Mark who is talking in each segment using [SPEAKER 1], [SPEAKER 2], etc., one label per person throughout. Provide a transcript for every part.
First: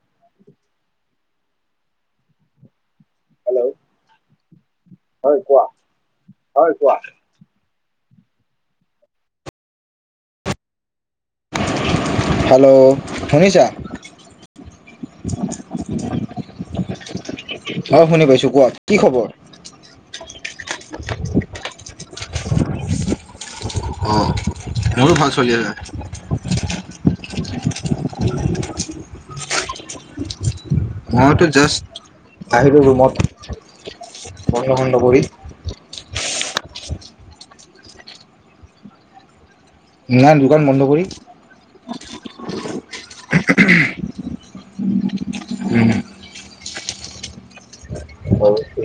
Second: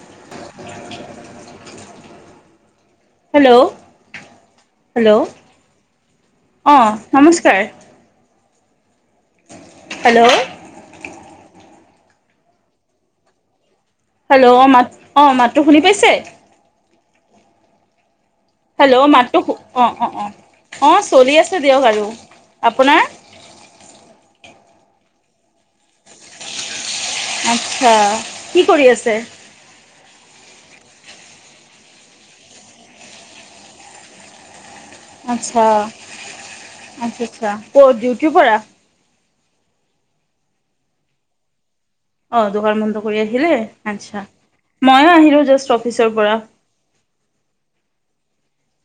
[SPEAKER 1] [unintelligible]
[SPEAKER 2] Hello,
[SPEAKER 1] hello
[SPEAKER 2] hello
[SPEAKER 1] হয় কোৱা হয়
[SPEAKER 2] অঁ
[SPEAKER 1] কোৱা।
[SPEAKER 2] নমস্কাৰ। হেল্ল',
[SPEAKER 1] হেল্ল', শুনিছা?
[SPEAKER 2] হেল্ল' অঁ মাত অঁ মাততো শুনি পাইছে?
[SPEAKER 1] অঁ শুনি পাইছোঁ।
[SPEAKER 2] হেল্ল' মাত তো অঁ অঁ অঁ অঁ অঁ চলি আছে দিয়ক আৰু আপোনাৰ
[SPEAKER 1] অঁ মোৰো ভাল চলি আছে।
[SPEAKER 2] আচ্ছা কি কৰি আছে?
[SPEAKER 1] মইতো জাষ্ট আহিলো ৰুমত।
[SPEAKER 2] আচ্ছা
[SPEAKER 1] [unintelligible]
[SPEAKER 2] আচ্ছা আচ্ছা কৰ ডিউটি পৰা
[SPEAKER 1] ন দোকান বন্ধ কৰি,
[SPEAKER 2] অঁ দোকান বন্ধ কৰি আহিলে আচছা। ময়ো আহিলো জাষ্ট অফিচৰ পৰা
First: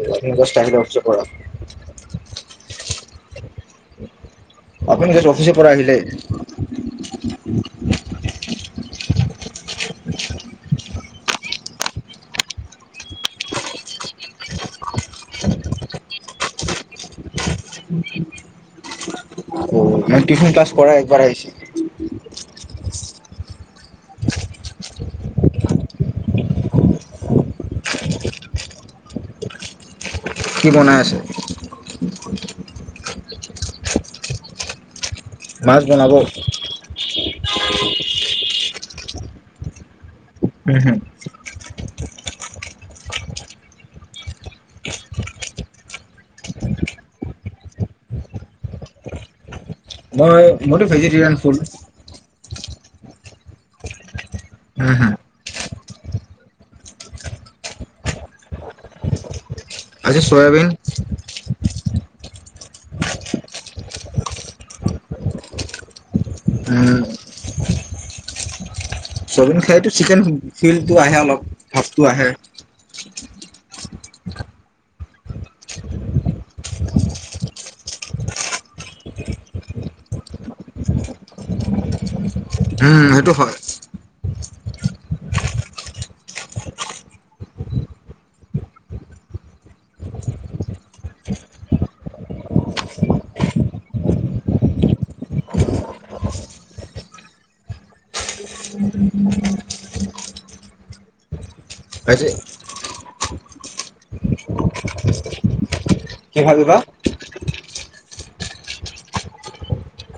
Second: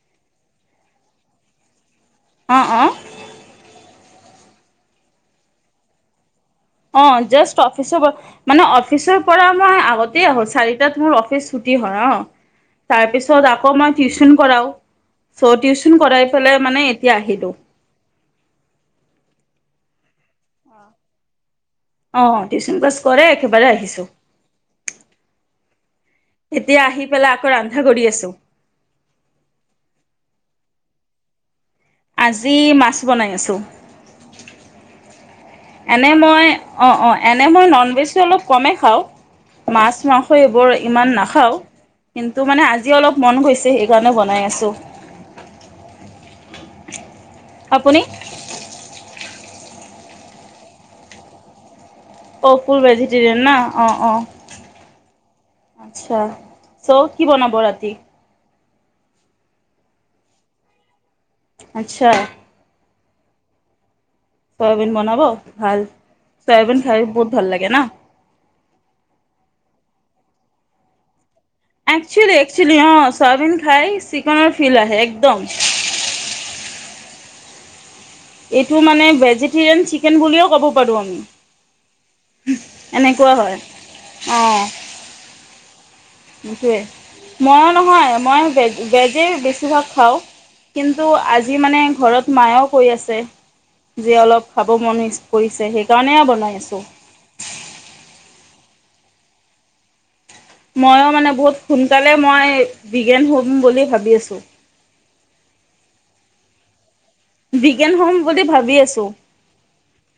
[SPEAKER 1] [unintelligible]
[SPEAKER 2] অঁ অঁ।
[SPEAKER 1] আপুনি জাষ্ট অফিচ পৰা আহিলে।
[SPEAKER 2] অঁ জষ্ট অফিচ পৰা মানে অফিচৰ পৰা মই আগতে আহো চাৰিটাত মোৰ অফিচ ছুটি হয় অঁ। তাৰপিছত আকৌ মই টিউচন কৰাওঁ চ' টিউচন কৰাই পেলাই মানে এতিয়া আহিলো।
[SPEAKER 1] টিউচন ক্লাছ কৰা একবাৰ আহিছে
[SPEAKER 2] অঁ টিউশচন ক্লাছ কৰে একেবাৰে আহিছো। এতিয়া আহি পেলাই আকৌ ৰন্ধা কৰি আছো।
[SPEAKER 1] কি বনাই আছে!
[SPEAKER 2] আজি মাছ বনাই আছোঁ।
[SPEAKER 1] মাছ
[SPEAKER 2] এনে
[SPEAKER 1] বনাব
[SPEAKER 2] মই অ অ এনে মই ননভেজটো অলপ কমেই খাওঁ, মাছ, মাংস সেইবোৰ
[SPEAKER 1] উম হম
[SPEAKER 2] ইমান নাখাওঁ। কিন্তু মানে আজি অলপ মন গৈছে সেইকাৰণে বনাই আছো। আপুনি?
[SPEAKER 1] মই মইতো ভেজিটেৰিয়ান ফুুল।
[SPEAKER 2] অ ফুল ভেজিটেৰিয়ান না অ অ
[SPEAKER 1] উম হম
[SPEAKER 2] আ্ছা চ' কি বনাব ৰাতি?
[SPEAKER 1] আজি চয়াবিন।
[SPEAKER 2] আচ্ছা। চয়াবিন বনাব ভাল চয়াবিন খাই
[SPEAKER 1] উম
[SPEAKER 2] বহুত ভাল লাগে ন।
[SPEAKER 1] চয়াবিন খাইতো চিকেন ফিলটো আহে অলপ ভাৱটো আহে
[SPEAKER 2] একচেলি একচেলি অৱ চয়াবিন খাই চিকনৰ ফিল আহে একদম। এইটো মানে ভেজিটেৰিয়ান চিকেন বুলিও ক'ব পাৰো আমি।
[SPEAKER 1] উম সেইটো
[SPEAKER 2] এনেকুৱা হয়, অৱ। [unintelligible] মই নহয় মই ভেজেই বেছিভাগ খাওঁ। কিন্তু আজি মানে ঘৰত মায়েও কৈ আছে। আজি অলপ খাব মন কৰিছে সেইকাৰণে বনাই আছো
[SPEAKER 1] [unintelligible]
[SPEAKER 2] মইয়ো মানে বহুত সোনকালে
[SPEAKER 1] আজি
[SPEAKER 2] মই বিগেন হোম বুলি ভাবি আছোঁ
[SPEAKER 1] কি ভাবিবা
[SPEAKER 2] বিজ্ঞান হম বুলি ভাবি আছো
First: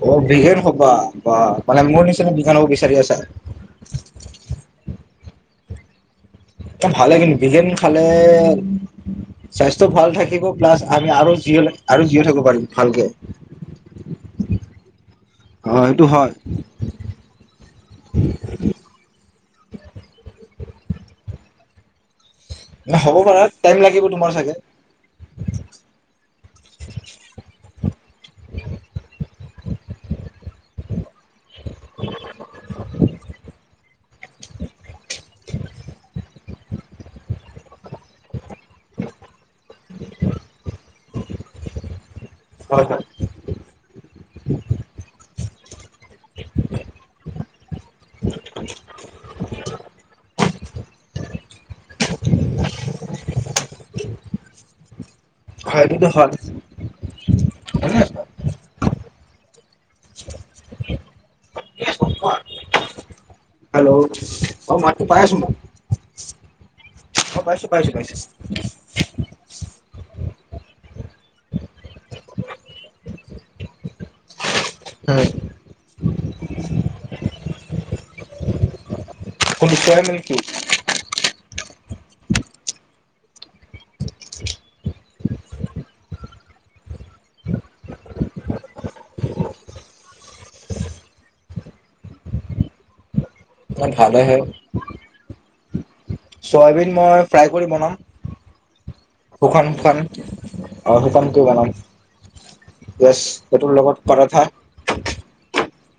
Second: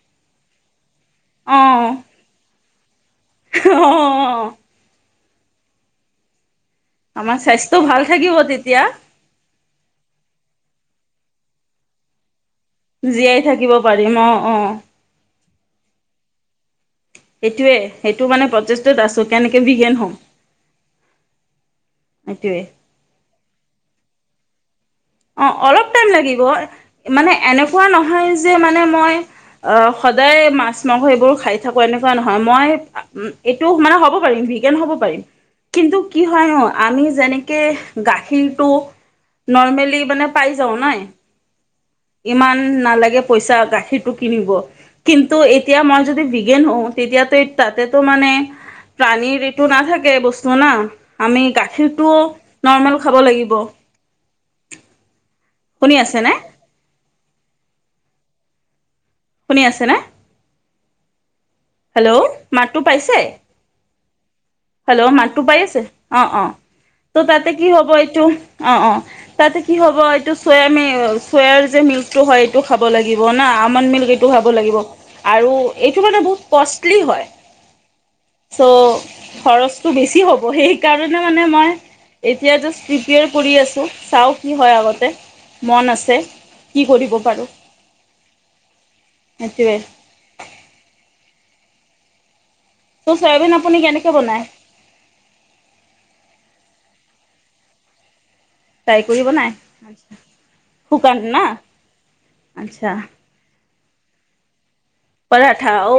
[SPEAKER 1] অ বিগেন হ'বা বা মানে মোৰ নিচিনা বিগেন হ'ব বিচাৰি আছা
[SPEAKER 2] অৱ
[SPEAKER 1] ভালে কিন্তু
[SPEAKER 2] আমাৰ
[SPEAKER 1] বিগেন
[SPEAKER 2] স্বাস্থ্য ভাল
[SPEAKER 1] খালে
[SPEAKER 2] থাকিব তেতিয়া।
[SPEAKER 1] স্বাস্থ্য ভাল থাকিব প্লাছ আমি আৰু জীয়ী হলে আৰু জীয়ীয়ে থাকিব পাৰিম ভালকে
[SPEAKER 2] জীয়াই থাকিব পাৰিম অৱ অৱ
[SPEAKER 1] অঁ সেইটো হয়
[SPEAKER 2] সেইটোৱে সেইটো মানে প্ৰচেষ্টোত আছো কেনেকে বিজ্ঞান হওঁ
[SPEAKER 1] হ'ব পাৰা টাইম লাগিব তোমাৰ চাগে
[SPEAKER 2] অ অলপ টাইম লাগিব মানে এনেকুৱা নহয় যে মানে মই অ সদায় মাছ মাংস এইবোৰ খাই থাকো এনেকুৱা নহয় মই এইটো মানে হ'ব পাৰিম বি্গেন হ'ব পাৰিম কিন্তু কি হয় ন আমি যেনেকে গাখীৰটো নৰ্মেলি মানে পাই যাওঁ নাই ইমান
[SPEAKER 1] হয় হয়
[SPEAKER 2] নালাগে পইচা গাখীৰটো কিনিব কিন্তু এতিয়া মই যদি বিগেন হওঁ তেতিয়াতো তাতেতো মানে প্ৰাণীৰ এইটো নাথাকে বস্তু না আমি গাখীৰটোও নৰ্মেল খাব লাগিব
[SPEAKER 1] [unintelligible]
[SPEAKER 2] [inaudible] শুনি
[SPEAKER 1] হেইটোতো হয়
[SPEAKER 2] আছেনে শুনি আছেনে হেল্ল' মাতটো পাইছে
[SPEAKER 1] হেল্ল' অ
[SPEAKER 2] হেল্ল'
[SPEAKER 1] আছো
[SPEAKER 2] মাতটো
[SPEAKER 1] মই
[SPEAKER 2] পাই আছে অ অ ত'
[SPEAKER 1] অ
[SPEAKER 2] তাতে
[SPEAKER 1] পাইছো
[SPEAKER 2] কি হ'ব
[SPEAKER 1] পাইছো পাইছো
[SPEAKER 2] এইটো অ অ তাতে কি হ'ব এইটো চয় ম চয়াৰ যে মিল্কটো হয় এইটো খাব লাগিব না আলমণ্ড মিল্ক এইটো খাব লাগিব আৰু এইটো মানে বহুত কষ্টলি হয় চ
[SPEAKER 1] কিন্তু
[SPEAKER 2] খৰচটো
[SPEAKER 1] চয়াবিন
[SPEAKER 2] বেছি
[SPEAKER 1] কি
[SPEAKER 2] হ'ব সেইকাৰণে মানে মই আছো চাও কি হয় আগতে মন আছে কি কৰিব পাৰো।
[SPEAKER 1] [unintelligible]
[SPEAKER 2] সেইটোৱেই ত চবন
[SPEAKER 1] ত ভালে হে চয়াবিন মই ফ্ৰাই কৰি বনাম।
[SPEAKER 2] ফ্ৰাই কৰি বনায়
[SPEAKER 1] শুকান খান শুকানটো আ
[SPEAKER 2] শুকান না
[SPEAKER 1] শুকানকে বানাম।
[SPEAKER 2] আচ্ছা
[SPEAKER 1] গছ সটোৰ লগত পৰথা
[SPEAKER 2] টাটা ঔ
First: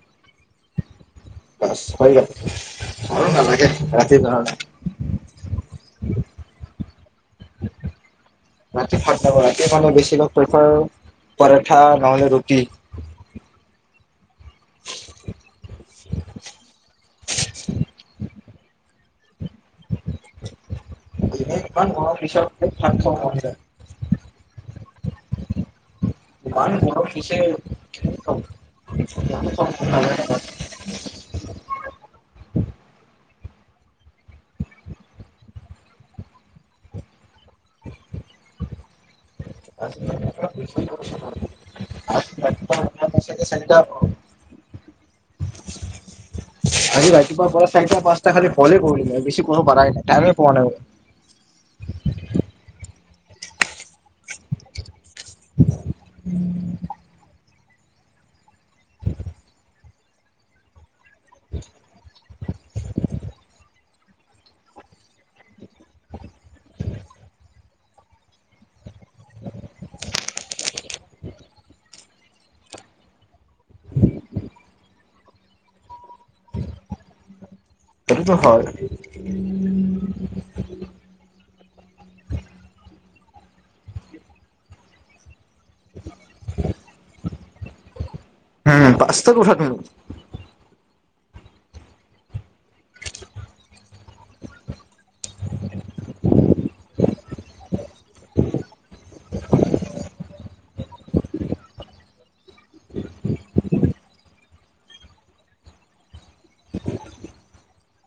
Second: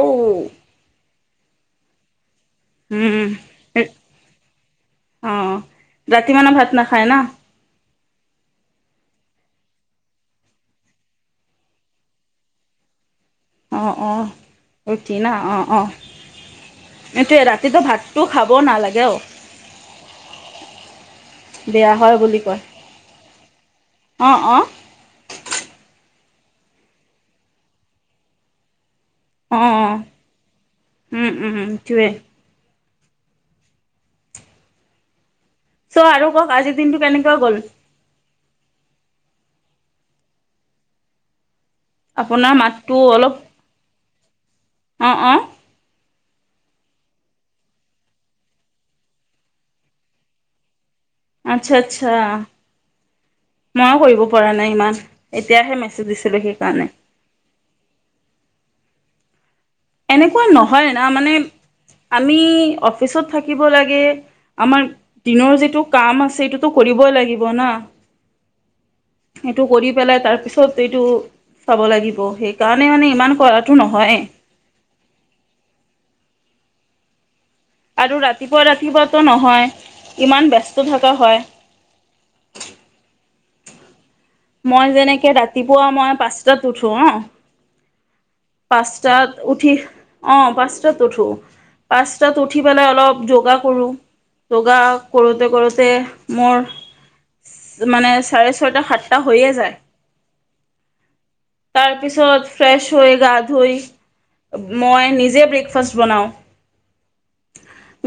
[SPEAKER 1] বাছ হৈ গল আৰু নালাগে ৰাতি কাৰনে নাই।
[SPEAKER 2] অ ৰাতি মানে ভাত নাখায় ন,
[SPEAKER 1] ৰাতি ভাত ৰাতি মানে বেছিভাগ প্ৰেফাৰ পৰঠা, নহলে ৰুটি-
[SPEAKER 2] অঁ অঁ কি না অঁ অঁ এইটোৱে ৰাতিটো ভাতটো খাব নালাগে অ-
[SPEAKER 1] এনে
[SPEAKER 2] বেয়া
[SPEAKER 1] ইমান
[SPEAKER 2] হয়
[SPEAKER 1] গৰম
[SPEAKER 2] বুলি কয়
[SPEAKER 1] পিছতান থ মন যায়।
[SPEAKER 2] অঁ অঁ
[SPEAKER 1] ইমান গৰম দিছে।
[SPEAKER 2] অ অ উম উম উ তে চ' আৰু কওক আজিৰ দিনটো কেনেকুৱা গল।
[SPEAKER 1] চ
[SPEAKER 2] আপোনাৰ
[SPEAKER 1] চাৰিটা হ
[SPEAKER 2] আহ আহ
[SPEAKER 1] আজি ৰাতিপুৱা পৰা চাৰিটা পাঁচটা খালি ফলে কৰিল বেছি কোনো প়ৰাই নাই। টাইম পোৱা নাই।
[SPEAKER 2] আচ্ছা আচ্ছা। ময়ো কৰিব পৰা নাই ইমান। এতিয়াহে মেছেজ দিছিলো সেইকাৰণে।
[SPEAKER 1] [inaudible]
[SPEAKER 2] এনেকুৱা নহয় না মানে আমি অফিচত থাকিব লাগে। আমাৰ দিনৰ যিটো কাম আছে সেইটো কৰি। কৰিবব লাগিব ন
[SPEAKER 1] [inaudible]
[SPEAKER 2] এইটো কৰি পেলাই তাৰপিছত এইটো চাব লাগিব সেইকাৰণে মানে ইমান কৰাটো নহয়। আৰু
[SPEAKER 1] সেইটোতো
[SPEAKER 2] ৰাতিপুৱা
[SPEAKER 1] হয়
[SPEAKER 2] ৰাতিপুৱাতটো নহয় ইমান ব্যস্ত থকা হয়। মই যেনেকে ৰাতিপুৱা মই পাঁচটাত উঠো ন
[SPEAKER 1] উম
[SPEAKER 2] পাঁচটাত
[SPEAKER 1] উঠা
[SPEAKER 2] উঠি
[SPEAKER 1] তুমি
[SPEAKER 2] অ পাঁচ- উঠো। পাঁচতাত উঠি পেলাই অলপ যোগা কৰো। যোগা কৰোতে কৰোতে মোৰ মানে চাৰে ছয়টা সাতটা হৈয়ে যায়। তাৰপিছত ফ্ৰেশ হৈ গা ধুই মই নিজে ব্ৰেকফাষ্ট বনাও।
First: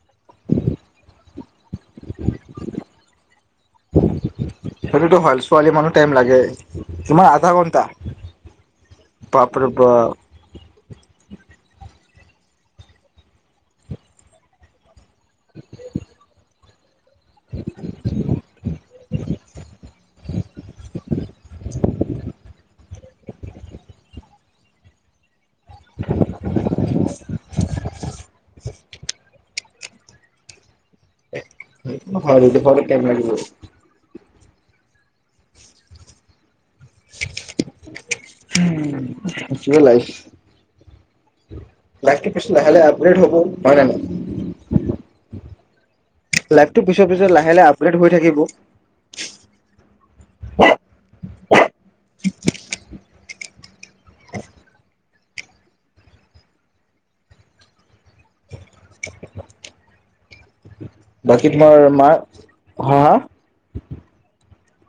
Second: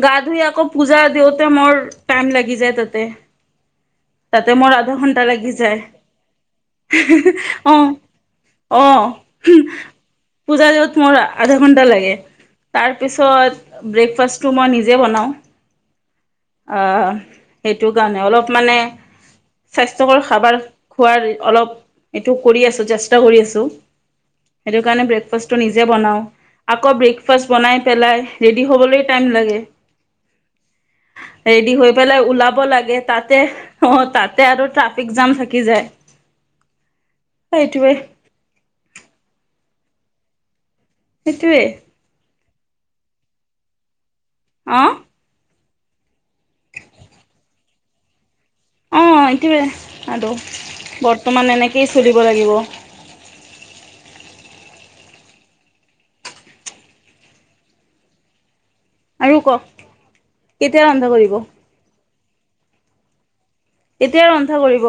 [SPEAKER 2] গা ধুই আকৌ পূজা দিওঁতে মোৰ টাইম লাগি যায় তাতে। তাতে মোৰ আধা
[SPEAKER 1] সেইটো
[SPEAKER 2] ঘন্টা
[SPEAKER 1] হয়।
[SPEAKER 2] লাগি
[SPEAKER 1] ছোৱালী
[SPEAKER 2] যায়
[SPEAKER 1] মানুহ টাইম লাগে। কিমান আধা
[SPEAKER 2] অ
[SPEAKER 1] ঘন্টা?
[SPEAKER 2] অ
[SPEAKER 1] বাপৰে বাপ
[SPEAKER 2] পূজা যোৱাত মোৰ আধা ঘন্টা লাগে। তাৰপিছত ব্ৰেকফাষ্টটো মই নিজে বনাওঁ। আহ সেইটো কাৰণে অলপ মানে। স্বাস্থ্যকৰ খাবাৰ খোৱাৰ অলপ এইটো কৰি আছো চেষ্টা কৰি আছো।
[SPEAKER 1] [inaudible]
[SPEAKER 2] সেইটো কাৰণে ব্ৰেকফাষ্টটো নিজে বনাওঁ। আকৌ ব্ৰেকফাষ্ট বনাই পেলাই ৰেডি হ'বলৈ টাইম লাগে। ৰেডি হৈ
[SPEAKER 1] সেইটো
[SPEAKER 2] পেলাই
[SPEAKER 1] হয় সেইটো
[SPEAKER 2] ওলাব
[SPEAKER 1] হয়
[SPEAKER 2] লাগে
[SPEAKER 1] টাইম লাগিব
[SPEAKER 2] তাতে অ তাতে তাতে আৰু ট্ৰেফিক জাম থাকি যায়। সেইটোৱে
[SPEAKER 1] আ সেইটো লাইফ,
[SPEAKER 2] সেইটোৱে।
[SPEAKER 1] দেচোন লাহে লাহে আপগ্ৰেড হ'ব হয় নে নাই।
[SPEAKER 2] আহ।
[SPEAKER 1] লাইভতটো পিছৰ পিছত লাহে লাহে আপডেট হৈ থাকিব।
[SPEAKER 2] অ এইটোৱে আৰু বৰ্তমান এনেকেই চলিব লাগিব। আৰু ক
[SPEAKER 1] বাকী তোমাৰ মাৰ হা হা
[SPEAKER 2] এতিয়া ৰন্ধা কৰিব।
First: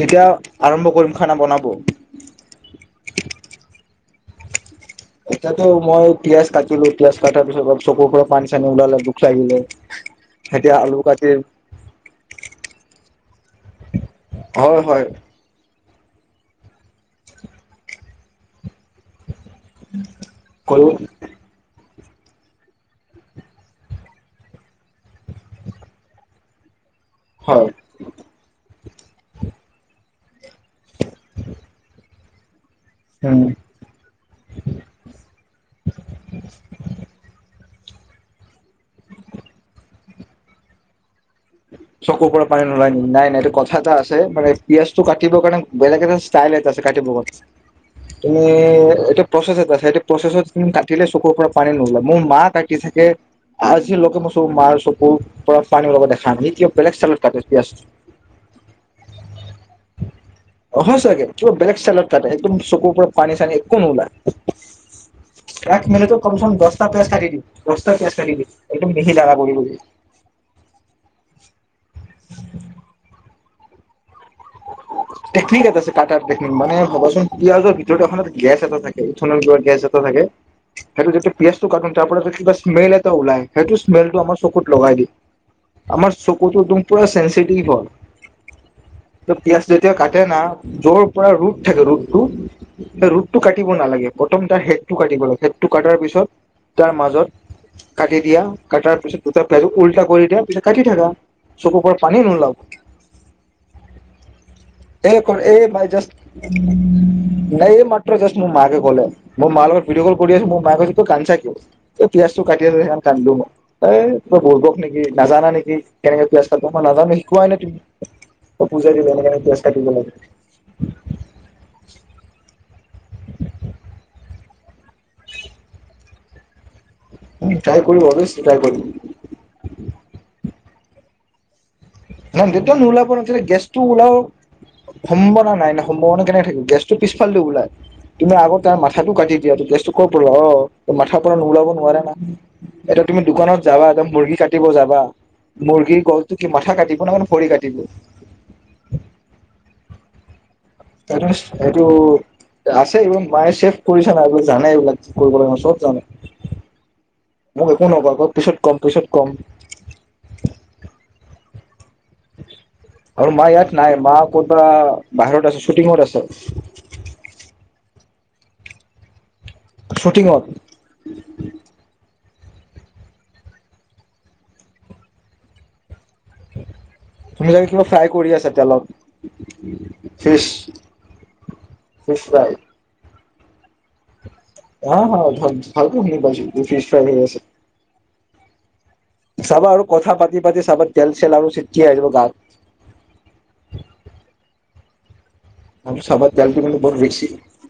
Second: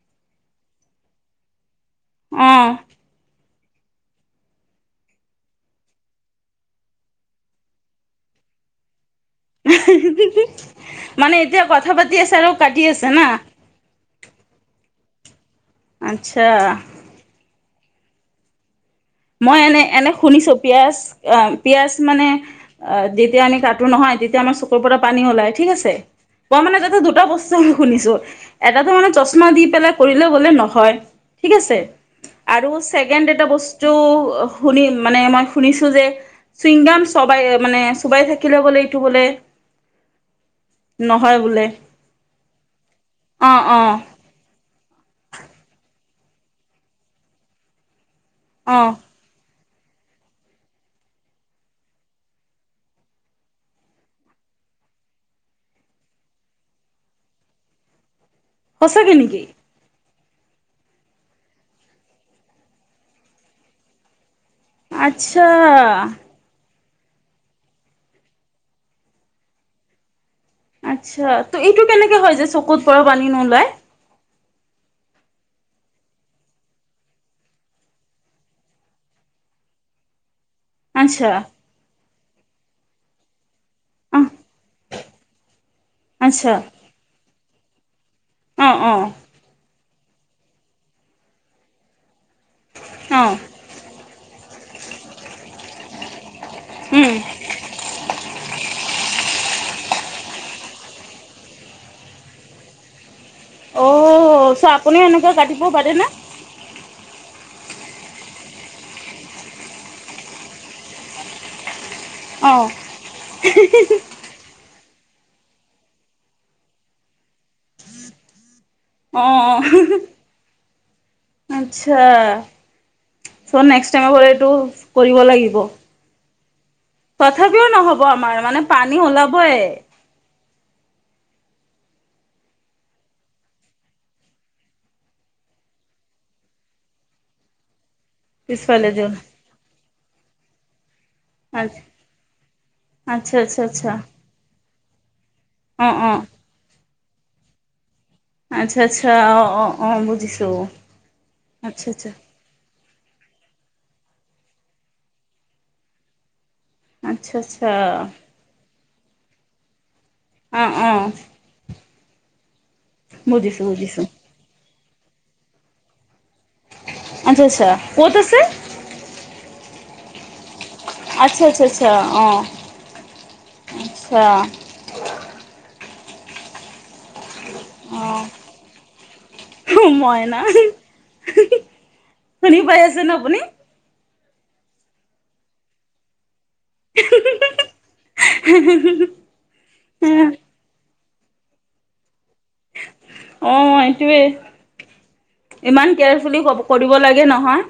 [SPEAKER 1] কেতিয়া আৰম্ভ কৰিম খানা বনাব?
[SPEAKER 2] অহ
[SPEAKER 1] এতিয়াতো মই পিয়াজ কাটিলোঁ। পিয়াজ কাটাৰ পিছত চকুৰ পৰা পানী চানী ওলালে। লাগিলে। এতিয়া আলু কাটি
[SPEAKER 2] মানে এতিয়া কথা পাতি আছে আৰু কাটি আছে না?
[SPEAKER 1] হয় হয়।
[SPEAKER 2] আচ্ছা। মই এনে এনে শুনিছোঁ
[SPEAKER 1] কলো
[SPEAKER 2] পিয়াজ অ পিয়াজ। মানে অ যেতিয়া আমি কাটো নহয় তেতিয়া আমাৰ চকুৰ পৰা পানী ওলাই ঠিক আছে। পোৱা মানে যতে দু এটা বস্তু
[SPEAKER 1] হয়।
[SPEAKER 2] শুনিছোঁ এটা ত মানে চশমা দি পেলাই কৰিলে গ'লে নহয় ঠিক আছে। আৰু ছেকেণ্ড এটা
[SPEAKER 1] উম।
[SPEAKER 2] বস্তু। টো শুনি মানে মই শুনিছোঁ যে চিংগাম চবাই মানে। চোবাই থাকিলে গ'লে এইটো বোলে। নহয় বোলে
[SPEAKER 1] চকুৰ পৰা পানী নোলাই নিকি নাই নাই এইটো
[SPEAKER 2] অঁ
[SPEAKER 1] কথা এটা
[SPEAKER 2] অঁ
[SPEAKER 1] আছে মানে পিয়াজ টো কাটিব কাৰণে বেলেগ এটা ষ্টাইল এটা আছে কাটিব। তুমি,,,
[SPEAKER 2] অঁ
[SPEAKER 1] এটা প্ৰচেছ এটা আছে সেইটো প্ৰচেছত খিনি কাটিলে চকুৰ পৰা পানী নোলায় মোৰ মা কাটি থাকে, আজি লগকে মই চকু মাৰ চকুৰ পৰা পানী ওলাব দেখা কাটি কিয় বেলেগ ইচতাইলত চানত কাটে পিয়াজ -
[SPEAKER 2] সঁচাকে নেকি?
[SPEAKER 1] হয় চাগে ত কিবা বেলেগ ষ্টাইলট কাটে একদম চকুৰ পৰা পানী চানি একু নোলায়।
[SPEAKER 2] আচ্ছা
[SPEAKER 1] এক মিনিটো কমছে কম দহ টা পিয়াজ কাটি দিম দস্তা পিয়াজ কাটি দিম, একদম মিহি দাৰা কৰি কৰি।
[SPEAKER 2] আচ্ছা ত এইটো কেনেকে হয় যে চকুত পৰা পানী নোলাই।
[SPEAKER 1] [unintelligible] টেকনিক এটা আছে, কাটা টেকনিক, মানে ভাবচোন পিয়াজৰ ভিতৰত এখন গেছ এটা থাকে উঠৰ গেছ এটা থাকে- কে সেইটো যে
[SPEAKER 2] আচ্ছা
[SPEAKER 1] পিয়াছ তটো কাট স্মেল এটা ওলাই সেইটোম্মেলটো
[SPEAKER 2] অহ
[SPEAKER 1] আমাৰ চুকুত লগাই দিয়ে। আমাৰ
[SPEAKER 2] আচ্ছা
[SPEAKER 1] চকুতো দুম পুৰা চেন্সিটিভ হয়।
[SPEAKER 2] অ অ।
[SPEAKER 1] ত পিয়াজ যেতিয়া কাটে না জ্বৰ পৰা ৰুদ থাকে ৰুদ। হে
[SPEAKER 2] অ
[SPEAKER 1] ৰুটটো কাটিব নালাগে,, প্ৰথম তাৰ হেডটো কাটিব লাগে হেডটো কাটাৰ পিছত- তাৰ
[SPEAKER 2] উম
[SPEAKER 1] মাজত কাটি দিয়া কাটাৰ পিছত- উল্টা কৰি দিয়া, তাৰ পাছত কাটি থাকা চকু পৰা পানী নোলাব।
[SPEAKER 2] অ। চ' আপুনি
[SPEAKER 1] এই ক
[SPEAKER 2] এনেকুৱা
[SPEAKER 1] এই
[SPEAKER 2] কাটিব
[SPEAKER 1] ভাই জ
[SPEAKER 2] পাৰেনে
[SPEAKER 1] নাই এই মাত্ৰ জাষ্ট মোৰ মোৰ মাকে ক'লে মোৰ মা লগত ভিডঅ কল কৰি আছোঁ, মোৰ মাই কৈছে তই কান্দিছ কি অ? এই পিয়াজজটো
[SPEAKER 2] অ
[SPEAKER 1] কাটি আ সন কান্দো ম এই তই বুৰ্বক নেকি? নাজানা নেকি কেনেকে পিয়াজ কাটো, মই নাজানো শিকাই নে তুমি পুজা দিল
[SPEAKER 2] অ অ',
[SPEAKER 1] এনো। কাটিব লাগে।
[SPEAKER 2] আচ্ছা চোন নেক্স টাইম এইটো কৰিব লাগিব। তথাপিও
[SPEAKER 1] ট্ৰাই
[SPEAKER 2] নহ'ব
[SPEAKER 1] কৰিম অৱশ্যে
[SPEAKER 2] আমাৰ
[SPEAKER 1] ট্ৰাই
[SPEAKER 2] মানে
[SPEAKER 1] কৰিম।
[SPEAKER 2] পানী ওলাবয়ে।
[SPEAKER 1] ন দেত নো ওলাব নাছিলে গেছটো উলাও। সম্ভাৱনা নাই। ন সম্ভাৱনা কেনেকে থাকিব। গেছটো পিছফালদি ওলাই। তুমি আগত তাৰ
[SPEAKER 2] পিছফালে
[SPEAKER 1] মাথাটো
[SPEAKER 2] যোন
[SPEAKER 1] কাটি দিয়া ত গেছটো ক' পৰা ওলা অ। মাথা পৰা ওলাব নোৱাৰে না, এতিয়া তুমি
[SPEAKER 2] আচ্ছা
[SPEAKER 1] দোকানত
[SPEAKER 2] আচ্ছা
[SPEAKER 1] যাবা
[SPEAKER 2] আচ্ছা
[SPEAKER 1] এ মুৰ্গী কাটিব যাবা
[SPEAKER 2] অ
[SPEAKER 1] মুৰ্গীৰ
[SPEAKER 2] অ
[SPEAKER 1] গলটো কি মাথা কাটিব ন মানে ভৰি কাটিব
[SPEAKER 2] আচ্ছা আচ্ছা অ অ অ বুজিছো
[SPEAKER 1] ত এইটো
[SPEAKER 2] আচ্ছা আচ্ছা
[SPEAKER 1] আছে এই মায়ে চেফ [unintelligible] কৰি চাবা। এইবোৰ জানে এইবিলাক কৰিব লাগে চব জানে।
[SPEAKER 2] আচ্ছা আচ্ছা
[SPEAKER 1] মোক একো নকয়, কয় পিছত কম, পিছত কম।
[SPEAKER 2] আহ অ
[SPEAKER 1] আৰু মা
[SPEAKER 2] বুজিছো
[SPEAKER 1] ইয়াত নাই।
[SPEAKER 2] বুজিছো
[SPEAKER 1] মা ক'তবা বাহিৰত আছে, শ্বুটিঙত আছে।
[SPEAKER 2] আচ্ছা আচ্ছা ক'ত আছে?
[SPEAKER 1] ছুটিংত।
[SPEAKER 2] আচ্ছা আচ্ছা আচ্ছা অ আচ্ছা।
[SPEAKER 1] তুমি জাগে কিবা
[SPEAKER 2] অ
[SPEAKER 1] ফ্ৰাই কৰি আছা তেলত।
[SPEAKER 2] মইনা
[SPEAKER 1] ফিছ
[SPEAKER 2] শুনি পাই আছে ন আপুনি?
[SPEAKER 1] হা হা ভালকে শুনি পাইছো। ফিচ ফ্ৰাই হৈ আছে।
[SPEAKER 2] [unintelligible]
[SPEAKER 1] চাবা আৰু কথা পাতি পাতি চাবা তেল চেল আৰু চিটকি আহিব গাত।
[SPEAKER 2] অ সেইটোৱেই। ইমান
[SPEAKER 1] আৰু চাবা
[SPEAKER 2] কেয়াৰফুলি ক
[SPEAKER 1] তেলটো কিন্তু
[SPEAKER 2] কৰিব
[SPEAKER 1] বহুত বেছি
[SPEAKER 2] লাগে নহয়।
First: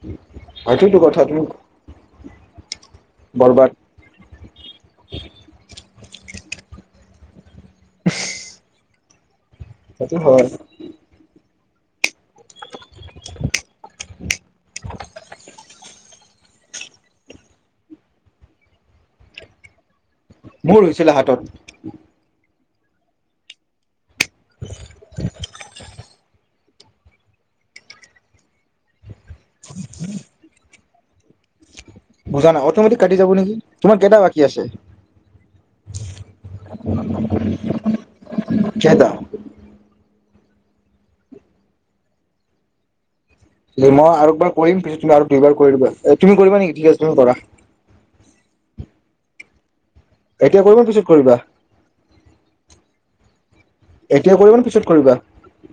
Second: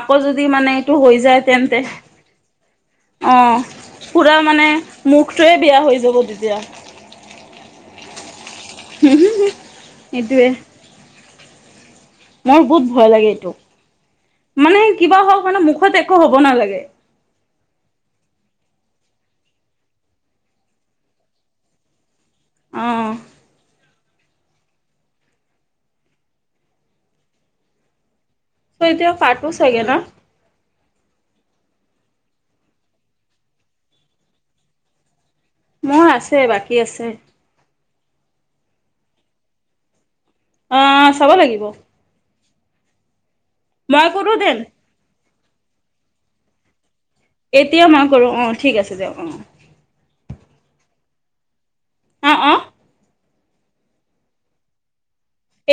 [SPEAKER 2] আকৌ যদি মানে এইটো
[SPEAKER 1] সেইটোৱেটো
[SPEAKER 2] হৈ
[SPEAKER 1] কথা তুমি
[SPEAKER 2] যায় তেন্তে অ
[SPEAKER 1] বৰবাদ
[SPEAKER 2] পুৰা মানে মুখটোৱে বেয়া হৈ যাব তেতিয়া। হুম হু হুম।
[SPEAKER 1] সেটো হয়।
[SPEAKER 2] মোৰ বহুত ভয় লাগে এইটো। মানে কিবা হ কাৰণে মু খত একো হ'ব নালাগে।
[SPEAKER 1] মোৰ হৈছিলে হাতত।
[SPEAKER 2] অঁ।
[SPEAKER 1] [inaudible]
[SPEAKER 2] চ এতিয়া পাঠো চাগে ন?
[SPEAKER 1] বুজানা। অটমেটিক কাটি যাব নেকি? তোমাৰ কেইটা বাকী আছে?
[SPEAKER 2] মোৰ আছে বাকী আছে
[SPEAKER 1] কেইটা?
[SPEAKER 2] আহ চাব লাগিব।
[SPEAKER 1] মই আৰু
[SPEAKER 2] কৰোঁ
[SPEAKER 1] একবাৰ
[SPEAKER 2] দেন
[SPEAKER 1] কৰিম পিছত তুমি আৰু দুইবাৰ কৰি দিবা। তুমি কৰিবা নেকি ঠিক আছে তুমি কৰা
[SPEAKER 2] এতিয়া মই কৰো। অ ঠিক আছে দিয়ক অ।
[SPEAKER 1] এতিয়া কৰিবা, পিছত কৰিবা?
[SPEAKER 2] আহ অ?
[SPEAKER 1] এতিয়া কৰিবা নে পিছত কৰিবা?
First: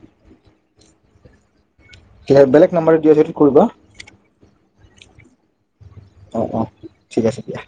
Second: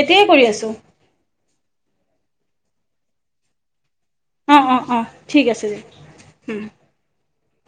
[SPEAKER 2] এতিয়াই কৰি আছো।
[SPEAKER 1] বেলেগ নাম্বাৰ দিয়া যিটো কৰিবা।
[SPEAKER 2] অ-অ-অ ঠিক আছে দে। উম।
[SPEAKER 1] অঁ-অঁ। ঠিক আছে দিয়া।